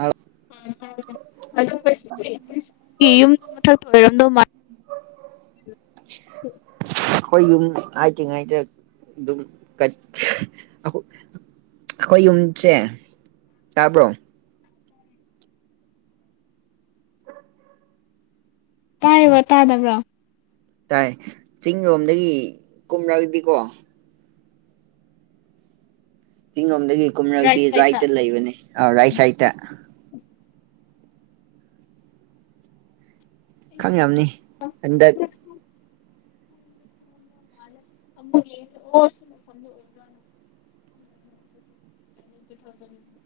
ꯑꯧ ꯌꯨꯝꯗ ꯃꯊꯛꯇ ꯑꯣꯏꯔꯝꯗꯧ ꯃꯥꯜꯂ ꯑꯩꯈꯣꯏ ꯌꯨꯝ ꯍꯥꯏꯇꯤꯉꯩꯗ ꯑꯗꯨꯝ ꯑꯩꯈꯣꯏ ꯌꯨꯝꯁꯦ ꯇꯥꯕ꯭ꯔꯣ ꯇꯥꯏꯕ ꯇꯥꯗꯕ꯭ꯔꯣ ꯇꯥꯏ ꯆꯤꯡ ꯂꯣꯝꯗꯒꯤ ꯀꯨꯝꯔꯛꯑꯗꯤꯀꯣ ꯆꯤꯡꯂꯣꯝꯗꯒꯤ ꯔꯥꯏꯠ ꯀꯨꯝꯔꯛꯑꯗꯤ ꯁꯥꯏꯠꯇ ꯔꯥꯏꯠꯇ ꯂꯩꯕꯅꯦ ꯑ ꯔꯥꯏꯠ ꯁꯥꯏꯠꯇ ꯈꯪꯉꯝꯅꯤ ꯍꯟꯗꯛ ꯌꯦ ꯑꯣꯏ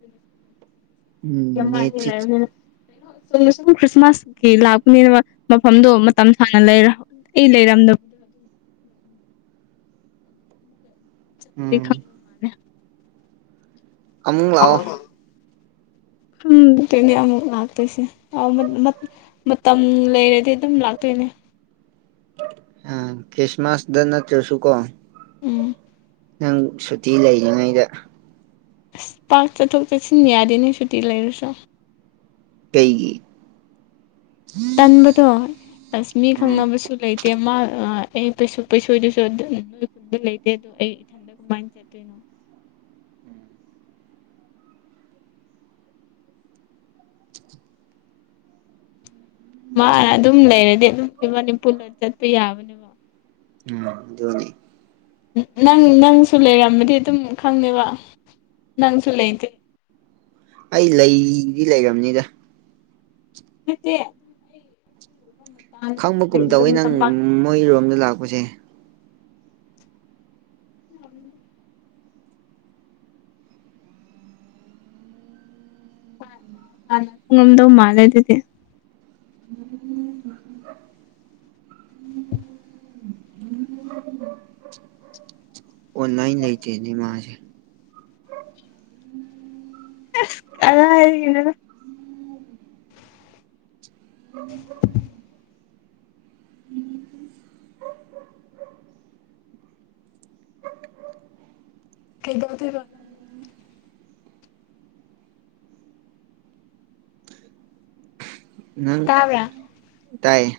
ꯅꯦꯠꯁꯤ ꯌꯥꯝꯃꯥꯅꯤꯂꯩꯕꯅꯤꯅ ꯁꯣꯝꯗ ꯁꯨꯝ ꯈ꯭ꯔꯤꯁꯃꯥꯁꯀꯤ ꯂꯥꯛꯄꯅꯤꯅꯕ ꯃꯐꯝꯗꯣ ꯃꯇꯝ ꯁꯥꯡꯅ ꯂꯩꯔ ꯏ ꯂꯩꯔꯝꯗ ꯌꯥꯒꯅꯤ ꯎꯝ ꯈꯪ [unintelligible] [inaudible] ꯑꯃꯨꯛ ꯂꯥꯛꯑꯣ ꯈꯪꯗꯦꯅꯦ ꯑꯃꯨꯛ ꯂꯥꯛꯇꯣꯏꯁꯦ ꯃꯇꯝ ꯂꯩꯔꯗꯤ ꯑꯗꯨꯝ ꯂꯥꯛꯇꯣꯏꯅꯦ ꯎꯝ ꯈ꯭ꯔꯤꯁꯃꯥꯁꯗ ꯅꯠꯇꯔ꯭ ꯁꯨꯀꯣ ꯎꯝ [unintelligible] [inaudible] ꯅꯪ ꯁꯨꯇꯤ ꯂꯩꯔꯤꯉꯩꯗ ꯑꯁ ꯄꯥꯛ ꯆꯠꯊꯣꯛ ꯆꯠꯁꯤꯟ ꯌꯥꯗꯦꯅꯦ ꯁꯨꯇꯤ ꯂꯩꯔꯁꯨ [inaudible] ꯀꯩꯒꯤ ꯇꯟꯕꯗꯣ ꯑꯁ ꯃꯤ ꯎꯝ ꯈꯪꯅꯕꯁꯨ ꯂꯩꯇꯦ ꯃꯥ ꯑꯩ ꯄꯩꯁ ꯄꯩꯁꯣꯏꯗꯨꯁꯨ ꯂꯩꯇꯦ ꯑꯗꯣ ꯑꯩ ꯏꯊꯟꯗ ꯀꯃꯥꯏꯅ ꯆꯠꯇꯣꯏꯅꯣ ꯃꯥꯅ ꯑꯗꯨꯝ ꯂꯩꯔꯗꯤ ꯑꯗꯨꯝ ꯏꯕꯅꯤ ꯄꯨꯟꯅ ꯆꯠꯄ ꯌꯥꯕꯅꯦꯕ ꯎꯝ ꯑꯗꯨꯅꯤ ꯅꯪ ꯅꯪꯁꯨ ꯂꯩꯔꯝꯃꯗꯤ ꯑꯗꯨꯝ ꯈꯪꯅꯦꯕ ꯅꯪꯁꯨ ꯂꯩꯇꯦ ꯑꯩ ꯂꯩꯗꯤ ꯂꯩꯔꯝꯅꯤꯗ ꯅꯠꯇꯦ ꯅꯪꯗꯤ ꯈꯪꯕꯒꯨꯝ ꯇꯧꯋꯤ ꯑꯗꯨꯝ ꯅꯪ ꯇꯝꯄꯥꯛ ꯃꯣꯏꯔꯣꯝꯗ ꯂꯥꯛꯄꯁꯦ ꯎꯝ ꯍꯥꯟꯅ ꯈꯪꯉꯝꯗꯧ ꯃꯥꯜꯂꯦ ꯑꯗꯨꯗꯤ ꯎꯝ [unintelligible] [inaudible] ꯑꯣꯟꯂꯥꯏꯟ ꯂꯩꯇꯦꯅꯦ ꯃꯥꯁꯦ ꯀꯔꯥꯏꯗꯒꯤꯅꯣꯗ [inaudible] ꯎꯝ [unintelligible] [inaudible] ꯎꯝ [unintelligible] [inaudible] ꯀꯩꯗꯧꯗꯣꯏꯕ ꯅꯪ ꯅꯪ ꯇꯥꯕ꯭ꯔꯥ ꯇꯥꯏꯌꯦ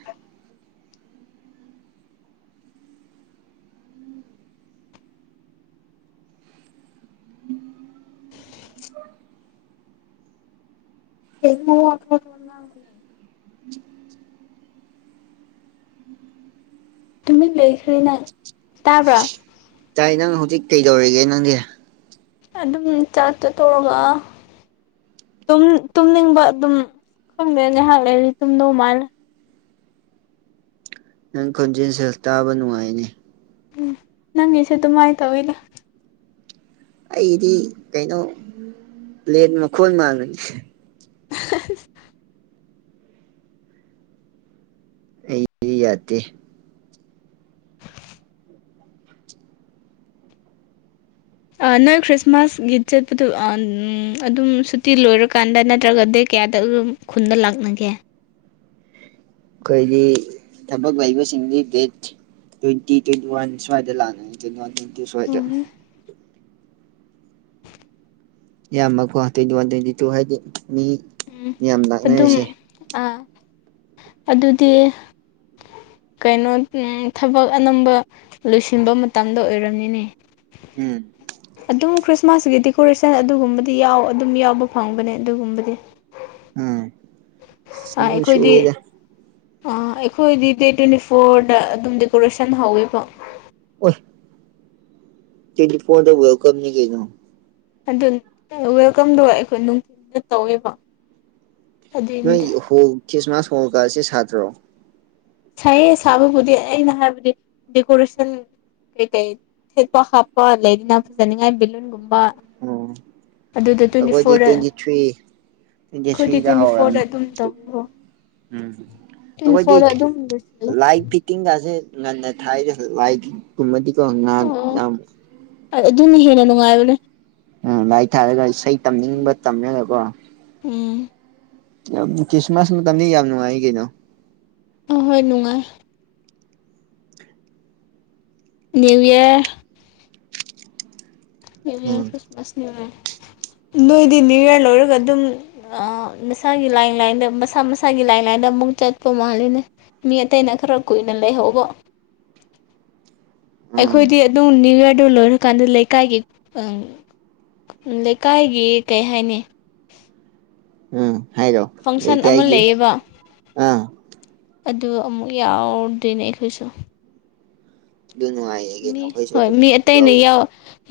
ꯌꯦꯉꯣ ꯑꯅꯦ ꯇꯨꯃꯤꯟ ꯂꯩꯈ꯭ꯔꯦ ꯅꯪ ꯇꯥꯕ꯭ꯔꯥ ꯇꯥꯏ ꯅꯪ ꯍꯧꯖꯤꯛ ꯀꯩꯗꯧꯔꯤꯒꯦ ꯅꯪꯗꯤ ꯑꯗꯨꯝ ꯆꯥꯛꯇꯣ ꯇꯣꯛꯑꯒ ꯇꯨꯝꯅꯤꯡꯕ ꯑꯗꯨꯝ ꯈꯪꯗꯦ ꯉꯥꯏꯍꯥꯛ ꯂꯩꯔꯤ ꯇꯨꯝꯗꯧ ꯃꯥꯜꯂꯦ ꯅꯪ ꯈꯣꯟꯖꯦꯜ ꯁꯦ ꯇꯥꯕ ꯅꯨꯡꯉꯥꯏꯅꯦ ꯎꯝ ꯅꯪꯒꯤꯁꯨꯦ ꯑꯗꯨꯃꯥꯏꯅ ꯇꯧꯏꯤꯅꯦ ꯑꯩꯗꯤ ꯀꯩꯅꯣ ꯄ꯭ꯂꯦꯟ ꯃꯈꯣꯜ ꯃꯥꯡꯂꯅꯤꯁꯦ ꯑꯍ ꯍ ꯑꯩ ꯌꯥꯗꯦ ꯅꯣꯏ ꯈ꯭ꯔꯤꯁꯃꯥꯁꯒꯤ ꯆꯠꯄꯗꯨ ꯑꯗꯨꯝ ꯁꯨꯇꯤ ꯂꯣꯏꯔꯀꯥꯟꯗ ꯅꯠꯇ꯭ꯔꯒ ꯗ ꯀꯌꯥꯗ ꯑꯗꯨꯝ ꯈꯨꯟꯗ ꯂꯥꯛꯅꯒꯦ ꯑꯩꯈꯣꯏꯒꯤ ꯊꯕꯛ ꯂꯩꯕꯁꯤꯡꯗꯤ ꯗꯦꯠ ꯇ꯭ꯋꯦꯟꯇꯤ ꯇ꯭ꯋꯦꯟꯤ ꯋꯥꯟ ꯁ꯭ꯋꯥꯏꯗ ꯂꯥꯛ꯭ꯋ ꯋꯥ ꯇ꯭ꯋꯦꯟꯇ ꯁ꯭ꯋꯥꯏꯗ ꯎꯝ ꯏꯌꯥꯝꯕꯀꯣ ꯇ꯭ꯋꯦꯟꯇꯤ ꯋꯥꯟ ꯇ꯭ꯋꯦꯟꯇꯤ ꯇꯨ ꯍꯥꯏꯗꯤ ꯃꯤ ꯃꯌꯥꯝ ꯑꯗꯨꯝ ꯂꯥꯛꯅꯔꯤꯁꯦ ꯑꯗꯨꯗꯤ ꯀꯩꯅꯣ ꯊꯕꯛ ꯑꯅꯝꯕ ꯂꯣꯏꯁꯤꯟꯕ ꯃꯇꯝꯗ ꯑꯣꯏꯔꯝꯅꯤꯅꯦ ꯎꯝ ꯑꯗꯨꯝ ꯈ꯭ꯔꯤꯁꯃꯥꯁꯀꯤ ꯗꯦꯀꯣꯔꯦꯁꯟ ꯑꯗꯨꯒꯨꯝꯕꯗꯤ ꯌꯥꯎ ꯑꯗꯨꯝ ꯌꯥꯎꯕ ꯐꯪꯕꯅꯦ ꯑꯗꯨꯒꯨꯝꯕꯗꯤ ꯎꯝ ꯑꯗꯨꯝ ꯁꯨ ꯑꯩꯈꯣꯏꯗꯤ ꯑꯣꯏꯗ ꯑ ꯑꯩꯈꯣꯏꯗꯤ ꯗꯦꯠ ꯇ꯭ꯋꯦꯟꯇꯤ ꯐꯣꯔꯗ ꯑꯗꯨꯝ ꯗꯦꯀꯣꯔꯦꯁꯟ ꯍꯧꯋꯦꯀꯣ ꯇꯗꯤ ꯐꯣꯟꯗ ꯋꯦꯜꯀꯝꯅꯤ ꯀꯩꯅꯣ ꯑꯗꯨ ꯋꯦꯜꯀꯝꯗꯣ ꯑꯩꯈꯣꯏ ꯅꯨꯡꯊꯤꯜꯗ ꯇꯧꯋꯦꯕ ꯅꯣꯏ ꯑꯗꯨꯏꯅꯤꯗ ꯍꯣ ꯈ꯭ꯔꯤꯁꯃꯥꯁ ꯍꯣꯜꯒꯁꯤꯦ ꯁꯥꯠꯇ꯭ꯔꯣ ꯁꯥꯏꯌꯦ ꯁꯥꯕꯕꯨꯗꯤ ꯑꯩꯅ ꯍꯥꯏꯕꯗꯤ ꯗꯦꯀꯣꯔꯦꯁꯟ ꯀꯩ ꯀꯩ ꯊꯦꯠꯄ ꯍꯥꯞꯄ ꯂꯩꯅꯤꯅ ꯐꯖꯅꯤꯉꯥꯏ ꯕꯦꯂꯨꯟꯒꯨꯝꯕ ꯑꯣ ꯑꯗꯨꯗ ꯇ꯭ꯋꯦꯟꯇꯤ ꯑꯒꯋꯥꯖꯤ ꯐꯣꯔꯗ ꯇ꯭ꯋꯦꯟ ꯊ꯭ꯔꯤ ꯑꯩꯈꯣꯏꯗꯤ ꯦꯁꯔꯤꯗ ꯇ꯭ꯋꯦꯟꯇꯤ ꯐꯣꯔꯗ ꯍꯧꯥꯎꯔꯝꯅꯤ ꯑꯗꯨꯝ ꯇꯧꯋꯦꯕ ꯎꯝ ꯇ꯭ꯋꯦꯟꯇꯤ ꯑꯩꯈꯣꯏꯗꯤ ꯐꯣꯔꯗ ꯑꯗꯨꯝ ꯂꯣꯏꯁꯤꯜꯂꯦ ꯂꯥꯏ ꯐꯤꯇꯤꯡꯒꯥꯁꯦ ꯉꯟꯅ ꯊꯥꯏꯗ ꯂꯥꯏꯒꯨꯝꯕꯗꯤꯀꯣ ꯉꯥꯟ ꯑꯣ ꯌꯥꯝ ꯑꯗꯨꯅ ꯍꯦꯟꯅ ꯅꯨꯡꯉꯥꯏꯕꯅꯦ ꯎꯝ ꯂꯚꯥꯏ ꯊꯥꯔꯒ ꯏꯁꯩ ꯇꯝꯅꯤꯡꯕ ꯇꯝꯅꯦꯔꯀꯣ ꯎꯝ ꯀ꯭ꯔꯤꯁꯃꯁ ꯅ ꯇꯝꯅꯤ ꯌꯥꯝ ꯅꯨꯡꯉꯥꯏ ꯀꯅꯣ ꯑꯍꯣꯏ ꯅꯨꯡꯉꯥꯏ ꯅꯅꯤꯌꯨ ꯏꯔ ꯅ꯭ꯌꯨ ꯏꯌꯥꯔ ꯎꯝ ꯈ꯭ꯔꯤꯁꯃꯥꯁ ꯅꯅꯤꯌꯨ ꯏꯔ ꯅꯣꯏꯗꯤ ꯅꯅꯤꯌꯨ ꯏꯌꯥꯔ ꯂꯣꯏꯔꯒ ꯑꯗꯨꯝ ꯃꯁꯥꯒꯤ ꯂꯥꯏꯟ ꯂꯥꯏꯟꯗ ꯃꯁꯥ ꯃꯁꯥꯒꯤ ꯂꯥꯏꯟ ꯂꯥꯏꯟꯗ ꯑꯃꯨꯛ ꯆꯠꯄ ꯃꯥꯜꯂꯤꯅꯦ ꯃꯤ ꯑꯇꯩꯅ ꯈꯔ ꯀꯨꯏꯅ ꯂꯩꯍꯧꯕ ꯎꯝ ꯑꯩꯈꯣꯏꯗꯤ ꯑꯗꯨꯝ ꯅꯅꯤꯌꯨ ꯌꯔꯗ ꯂꯣꯏꯔꯀꯥꯟꯗ ꯂꯩꯀꯥꯏꯒꯤ ꯂꯩꯀꯥꯏꯒꯤ ꯀꯩ ꯍꯥꯏꯅꯤ ꯎꯝ ꯍꯥꯏꯒꯣ ꯐꯪꯁꯟ ꯑꯃ ꯂꯩꯌꯦꯕ ꯑꯥ ꯑꯗꯨ ꯑꯃꯨꯛ ꯌꯥꯎꯗꯦꯅꯦ ꯑꯩꯈꯣꯏꯁꯨ ꯌꯅ ꯍꯥꯏ [unintelligible] [inaudible] ꯃꯤ ꯍꯣꯏ ꯃꯤ ꯑꯇꯩ ꯑꯅ ꯌꯥ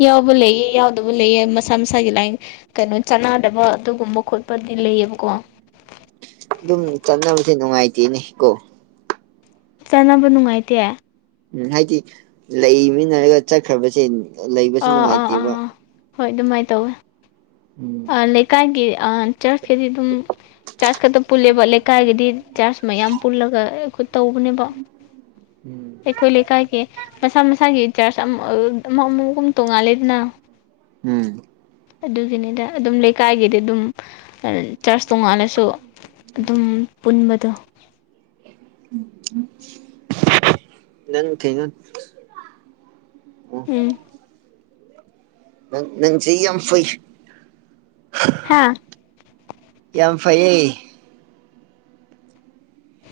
ꯌꯥꯎꯕ ꯂꯩꯌꯦ ꯌꯥꯎꯗꯕ ꯂꯩꯌꯦ ꯃꯁꯥ ꯃꯁꯥꯒꯤ ꯂꯥꯏ ꯀꯩꯅꯣ ꯆꯥꯅꯗꯕ ꯑꯗꯨꯒꯨꯝꯕ ꯈꯣꯠꯄꯗꯤ ꯂꯩꯌꯦꯕꯀꯣ ꯑꯗꯨꯝ ꯆꯠꯅꯕꯁꯦ ꯅꯨꯡꯉꯥꯏꯇꯦꯅꯦ ꯀꯣ ꯆꯥꯟꯅꯕ ꯅꯨꯡꯉꯥꯏꯇꯦ ꯎꯝ ꯍꯥꯏꯗꯤ ꯂꯩꯃꯤꯟꯅꯔꯒ ꯆꯠꯈ꯭ꯔꯕꯁꯦ ꯂꯩꯕꯁꯨ ꯑꯥ ꯑꯥ ꯑꯥ ꯅꯨꯡꯉꯥꯏꯇꯦꯕ ꯑꯥ ꯍꯣꯏ ꯑꯗꯨꯃꯥꯏꯅ ꯇꯧꯋꯦ ꯎꯝ ꯀꯒꯤ ꯆꯥꯔꯖꯀꯤꯗꯤ ꯑꯗꯨꯝ ꯆꯥꯔꯖ ꯈꯛꯇ ꯄꯨꯜꯂꯦꯕ ꯂꯩꯀꯥꯏꯒꯤꯗꯤ ꯆꯥꯔꯖ ꯃꯌꯥꯝ ꯄꯨꯜꯂꯒ ꯑꯈ ꯇꯧꯕꯅꯦꯕ ꯎꯝ ꯑꯩꯈꯣꯏ ꯂꯩꯀꯥꯏꯒꯤ ꯃꯁꯥ ꯃꯁꯥꯒꯤ ꯆꯔꯁ ꯑꯃ ꯑꯃꯒꯨꯝ ꯇꯣꯡꯉꯥꯂꯦꯗꯅ ꯎꯝ ꯑꯗꯨꯒꯤꯅꯤꯗ ꯑꯗꯨꯝ ꯂꯩꯀꯥꯏꯒꯤꯗꯤ ꯑꯗꯨꯝ ꯆꯔꯁ ꯇꯣꯡꯉꯥꯟꯜꯂꯁꯨ ꯑꯗꯨꯝ ꯄꯨꯟꯕꯗꯣ ꯅꯪ ꯊꯩꯅꯣ ꯑꯣ ꯎꯝ ꯅꯪꯁꯦ ꯌꯥꯝ ꯐꯩ ꯍꯥꯥ ꯌꯥꯝ ꯐꯩꯌꯦ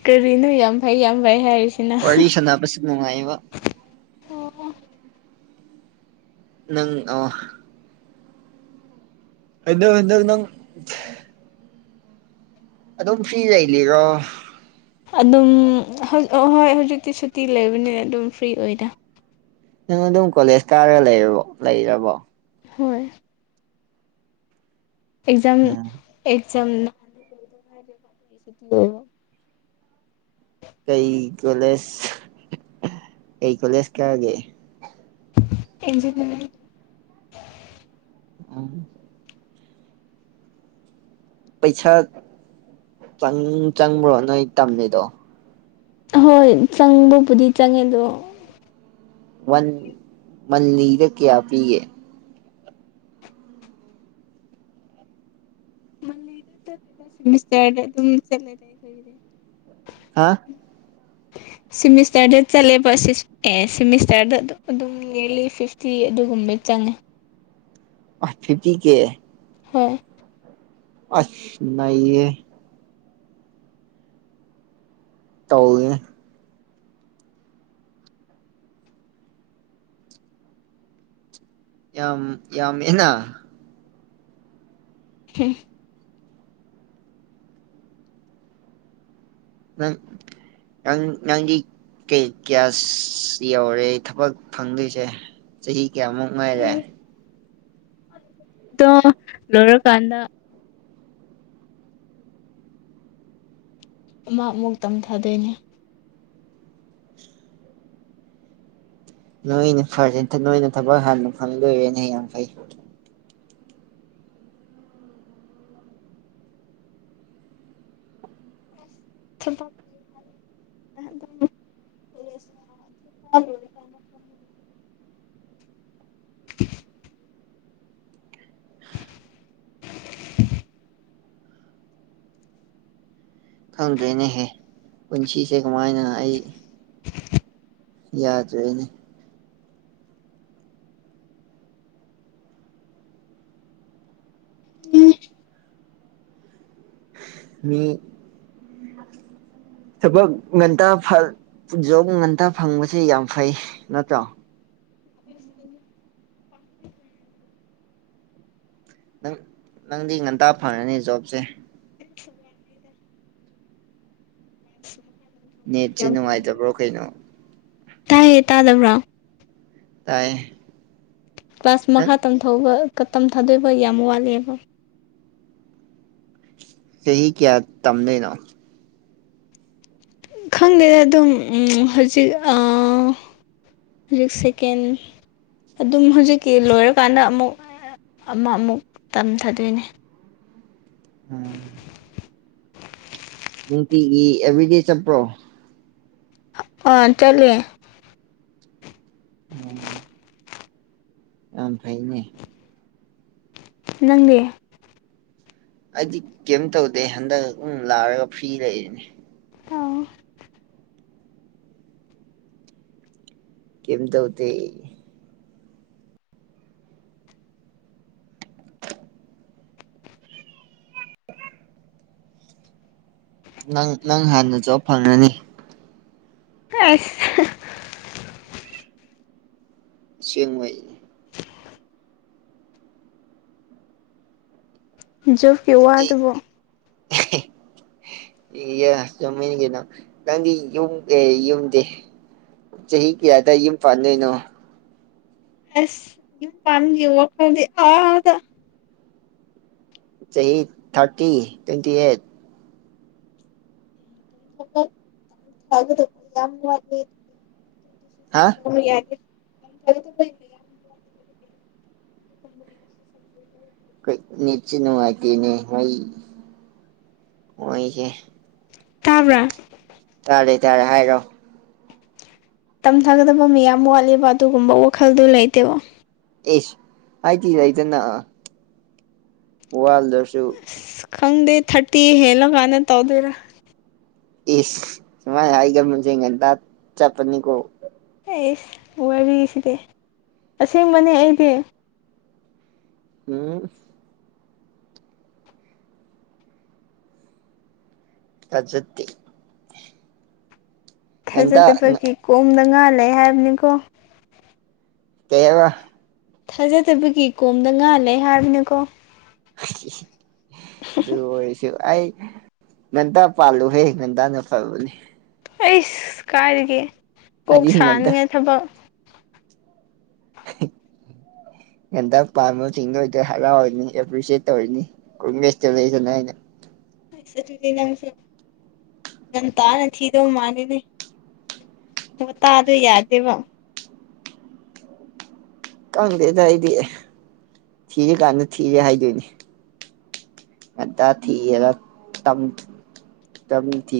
ꯀꯔꯤꯅꯣ ꯌꯥꯝ ꯐꯩ ꯌꯥꯝ ꯐꯩ ꯍꯥꯏꯔꯤꯁ ꯋꯥꯔꯤ ꯁꯥꯟꯅꯕꯁꯨ ꯅꯨꯡꯉꯥꯏꯕ ꯅꯪ ꯑꯣ ꯍꯟꯗꯛ ꯍꯟꯗꯛ ꯅꯪ ꯑꯗꯨꯝ ꯐ꯭ꯔꯤ ꯂꯩꯂꯤꯔꫭ ꯑꯗꯨꯝ ꯍꯣꯏ ꯍꯧꯖꯤꯛꯇꯤ ꯁꯨꯇꯤ ꯂꯩꯕꯅꯤꯅ ꯑꯗꯨꯝ ꯐ꯭ꯔꯤ ꯑꯣꯏꯗ ꯅꯪ ꯑꯗꯨꯝ ꯀꯣꯂꯦꯖ ꯀꯥꯔꯒ ꯂꯩꯔꯕꯣ ꯂꯩꯔꯕꯣ ꯍꯣꯏ ꯑꯦꯖꯝ ꯎꯝ ꯑꯦꯖꯝ [unintelligible] ꯑꯗꯨꯒꯤ ꯁꯨꯇꯤ ꯑꯣꯢꯕ ꯀꯩ ꯀꯣꯂꯦꯖ ꯀꯩ ꯀꯣꯂꯦꯖ ꯀꯥꯒꯦ ꯏꯟꯖꯤꯅꯔꯤ ꯑꯣ ꯄꯩꯁꯥ ꯆꯪ ꯆꯪꯕ꯭ꯔꯣ ꯅꯣꯏ ꯇꯝꯃꯤꯗꯣ ꯑꯍꯣꯏ ꯆꯪꯕꯕꯨꯗꯤ ꯆꯪꯉꯦ ꯑꯗꯣ ꯋꯥꯟ ꯃꯟꯂꯤꯗ ꯀꯌꯥ ꯄꯤꯒꯦ ꯃꯟꯂꯤꯗ ꯅꯠꯇꯦꯗ ꯁꯦꯃꯤꯁꯇꯔꯗ ꯑꯗꯨꯝ ꯆꯠꯂꯦꯗ ꯑꯩꯈꯣꯏꯒꯤꯗꯤ ꯍꯥ ꯁꯤꯃꯤꯁꯇꯔꯗ ꯆꯠꯂꯦꯕ ꯁꯤꯁ ꯑꯦ ꯁꯤꯃꯤꯁꯇꯔꯗ ꯑꯗꯨ ꯑꯗꯨꯝ ꯅꯤꯌꯔꯂꯤ ꯐꯤꯐꯇꯤ ꯑꯗꯨꯒꯨꯝꯕꯩ ꯆꯪꯉꯦ ꯐꯤꯞꯇꯤ ꯀꯦ ꯍꯣꯏ ꯑꯁ ꯅꯩꯍꯦ [unintelligible] ꯌꯥꯝ ꯌꯥꯝꯃꯦꯅ [unintelligible] ꯅꯪ ꯅ ꯅꯪꯗꯤ ꯀꯩ ꯌꯧꯔꯦ ꯊꯕꯛ ꯐꯪꯗꯣꯏꯁꯦ ꯆꯍꯤ ꯀꯌꯥꯃꯨꯛ ꯉꯥꯏꯔꯦ ꯑꯗꯢ ꯂꯣꯢꯔ ꯀꯥꯟꯗ ꯑꯃ ꯑꯃꯨꯛ ꯇꯝꯊꯥꯗꯣꯏꯅꯦ ꯅꯣꯏꯅ ꯐꯖꯇ ꯅꯣꯏꯅ ꯊꯕꯛ ꯍꯥꯟꯅ ꯐꯪꯗꯣꯏꯔꯦꯅ ꯌꯥꯝ ꯐꯩ ꯊꯕꯛ [inaudible] [inaudible] [inaudible] ꯈꯪꯗ꯭ꯔꯦꯅꯦꯍꯦ ꯄꯨꯟꯁꯤꯁꯦ ꯀꯃꯥꯏꯅ ꯑꯩ ꯌꯥꯗ꯭ꯔꯦꯅꯦ ꯃꯤ ꯊꯕꯛ ꯉꯟꯇ ꯐ ꯖꯣꯕ ꯉꯟꯇ ꯐꯪꯕꯁꯦ ꯌꯥꯝ ꯐꯩ ꯅꯠꯇꯣ [inaudible] ꯅꯪ ꯅꯪꯗꯤ ꯉꯟꯇꯥ ꯐꯔꯅꯤ ꯖꯣꯕꯁꯦ [inaudible] ꯅꯦꯠꯁꯦ ꯅꯨꯡꯉꯥꯏꯇꯕ꯭ꯔꯣ ꯀꯩꯅꯣ ꯇꯥꯏꯌꯦ ꯇꯥꯗꯕ꯭ꯔꯥ ꯇꯥꯏꯌꯦ ꯀ꯭ꯂꯥꯁ ꯃꯈꯥ ꯇꯝ ꯊꯧꯕ ꯇꯝ ꯊꯥꯗꯣꯏꯕ ꯌꯥꯝ ꯋꯥꯠꯂꯦꯕ ꯆꯍꯤ ꯀꯌꯥ ꯇꯝꯗꯅꯣ ꯈꯪꯗꯦ ꯑꯗꯨꯝ ꯍꯧꯖꯤꯛ ꯑꯥ ꯍꯧꯖꯤꯛ ꯁꯦꯀꯦꯟ ꯑꯗꯨꯝ ꯍꯧꯖꯤꯛꯀꯤ ꯂꯣꯏꯔꯀꯥꯟꯗ ꯑꯃꯨꯛ ꯑꯃ ꯑꯃꯨꯛ ꯇꯝꯊꯗꯣꯏꯅꯤ ꯎꯝ ꯅꯨꯡꯇꯤꯒꯤ ꯑꯦꯕ꯭ꯔꯤꯗꯦ ꯆꯠꯄ꯭ꯔꯣ ꯑ ꯆꯂꯦ ꯎꯝ ꯑ ꯐꯥꯏꯅꯦ ꯅꯪꯗꯤ ꯑꯩꯗꯤ ꯀꯩꯝ ꯇꯧꯗꯦ ꯍꯟꯗꯛ ꯂꯥꯛꯔꯒ ꯐ꯭ꯔꯤ ꯂꯩꯔꯤꯅꯤ ꯀꯦꯝ ꯇꯧꯗꯦ ꯅꯪ ꯅꯪ ꯍꯥꯟꯅ ꯖꯣꯕ ꯐꯪꯉꯅꯤ ꯑꯥꯏ ꯍ ꯁꯦꯡꯕꯩ ꯖꫭ ꯑꯍꯦ ꯍꯦ ꯆꯨꯝꯃꯤꯟ ꯀꯅꯣ ꯅꯪꯗꯤ ꯌꯨꯝ ꯌꯨꯝꯗꯤ ꯆꯍꯤ ꯀꯌꯥ ꯗ ꯌꯨꯝ ꯐꯥꯥꯟꯗꯣꯏꯅꯣ ꯑꯁ ꯌꯨꯝ ꯄꯥꯟꯕꯒꯤ ꯋꯥꯈꯂꯣꯟꯗꯤ ꯑꯥꯗ ꯆꯍꯤ ꯑꯩ ꯊꯥꯔꯇꯤ ꯇ꯭ꯋꯦꯟꯇꯤ ꯑꯩꯠ ꯊ ꯌꯥ [unintelligible] ꯍꯥ ꯁ ꯌꯥ [unintelligible] ꯑꯗꯨꯁꯗ꯭ꯔꯦ ꯀꯅꯤꯆ ꯅꯨꯡꯉꯥꯏꯇꯅꯦ ꯃ ꯑꯣꯏꯣꯏꯁꯦ ꯇꯥꯕ꯭ꯔꯥ ꯇꯥꯔꯦ ꯇꯥꯔꯦ ꯍꯥꯏꯔꯣ ꯇꯝꯊꯥꯒꯗꯕ ꯃꯌꯥꯝ ꯋꯥꯠꯂꯤꯕ ꯑꯗꯨꯒꯨꯝꯕ ꯋꯥꯈꯜꯗꯨ ꯂꯩꯇꯦꯕ ꯑꯦꯁ ꯍꯥꯏꯗꯤ ꯂꯩꯗꯅ ꯋꯥꯜꯗꯔꯁꯨ ꯑꯁ ꯈꯪꯗꯦ ꯊꯥꯔꯇꯤ ꯍꯦꯜꯂ ꯀꯥꯟꯗ ꯇꯧꯗꯣꯏꯔꯥ ꯏꯁ ꯁꯨꯃꯥꯏ ꯍꯥꯏꯒꯁꯦ ꯉꯟꯗ ꯆꯠꯄꯅꯤꯀꯣ ꯑꯩꯁ ꯋꯥꯔꯤꯁꯤꯗꯤ ꯑꯁꯦꯡꯕꯅꯦ ꯑꯩꯗꯤ ꯎꯝ ꯀꯖꯛꯇꯦ ꯉꯟꯇꯥ ꯊꯥꯖꯗꯕꯒꯤ ꯀꯣꯝꯗ ꯉꯥ ꯂꯩ ꯍꯥꯏꯕꯅꯤꯀꯣ ꯀꯩ ꯍꯥꯏꯕ ꯊꯥꯖꯗꯕꯒꯤ ꯀꯣꯝꯗ ꯉꯥꯜꯂꯦ ꯍꯥꯏꯕꯅꯤꯀꯣ ꯁꯤꯁꯤꯁꯤ ꯑꯗꯨ ꯑꯣꯏꯁꯨ ꯑꯩ ꯉꯟꯇꯥ ꯄꯥꯜꯂꯨꯍꯦ ꯉꯟꯗꯥꯅ ꯐꯕꯅꯦ ꯑꯩ ꯀꯥꯏꯗꯒꯤ ꯀꯣꯛ ꯍꯥꯏꯗꯤ ꯉꯟꯇꯥ ꯁꯥꯅꯤꯡꯉꯥꯏ ꯊꯕꯛ ꯍꯤ ꯉꯟꯗꯛ ꯄꯥꯝꯕꯁꯤꯡꯗꯣ ꯑꯣꯏꯗ ꯍꯔꯥꯎꯔꯅꯤ ꯑꯦꯄ꯭ꯔꯤꯁꯌꯦꯠ ꯇꯧꯔꯅꯤ ꯀꯣꯡꯒꯦꯁꯇ ꯂꯩꯗꯅ ꯑꯩꯅ ꯑꯗꯨꯗꯤ ꯅꯁꯨ ꯉꯟꯇꯥ ꯅ ꯊꯤꯗꯧ ꯃꯥꯜꯂꯤꯅꯦ ꯑꯣ ꯇꯥꯗ ꯌꯥꯗꯦꯕ ꯈꯪꯗꯦꯗ ꯑꯩꯗꯤ ꯊꯤꯔ ꯀꯥꯟꯗ ꯊꯤꯔꯦ ꯍꯥꯏꯗꯣꯏꯅꯦ ꯉꯟꯇꯥ ꯊꯤꯒꯦꯔ ꯇꯝꯊꯤ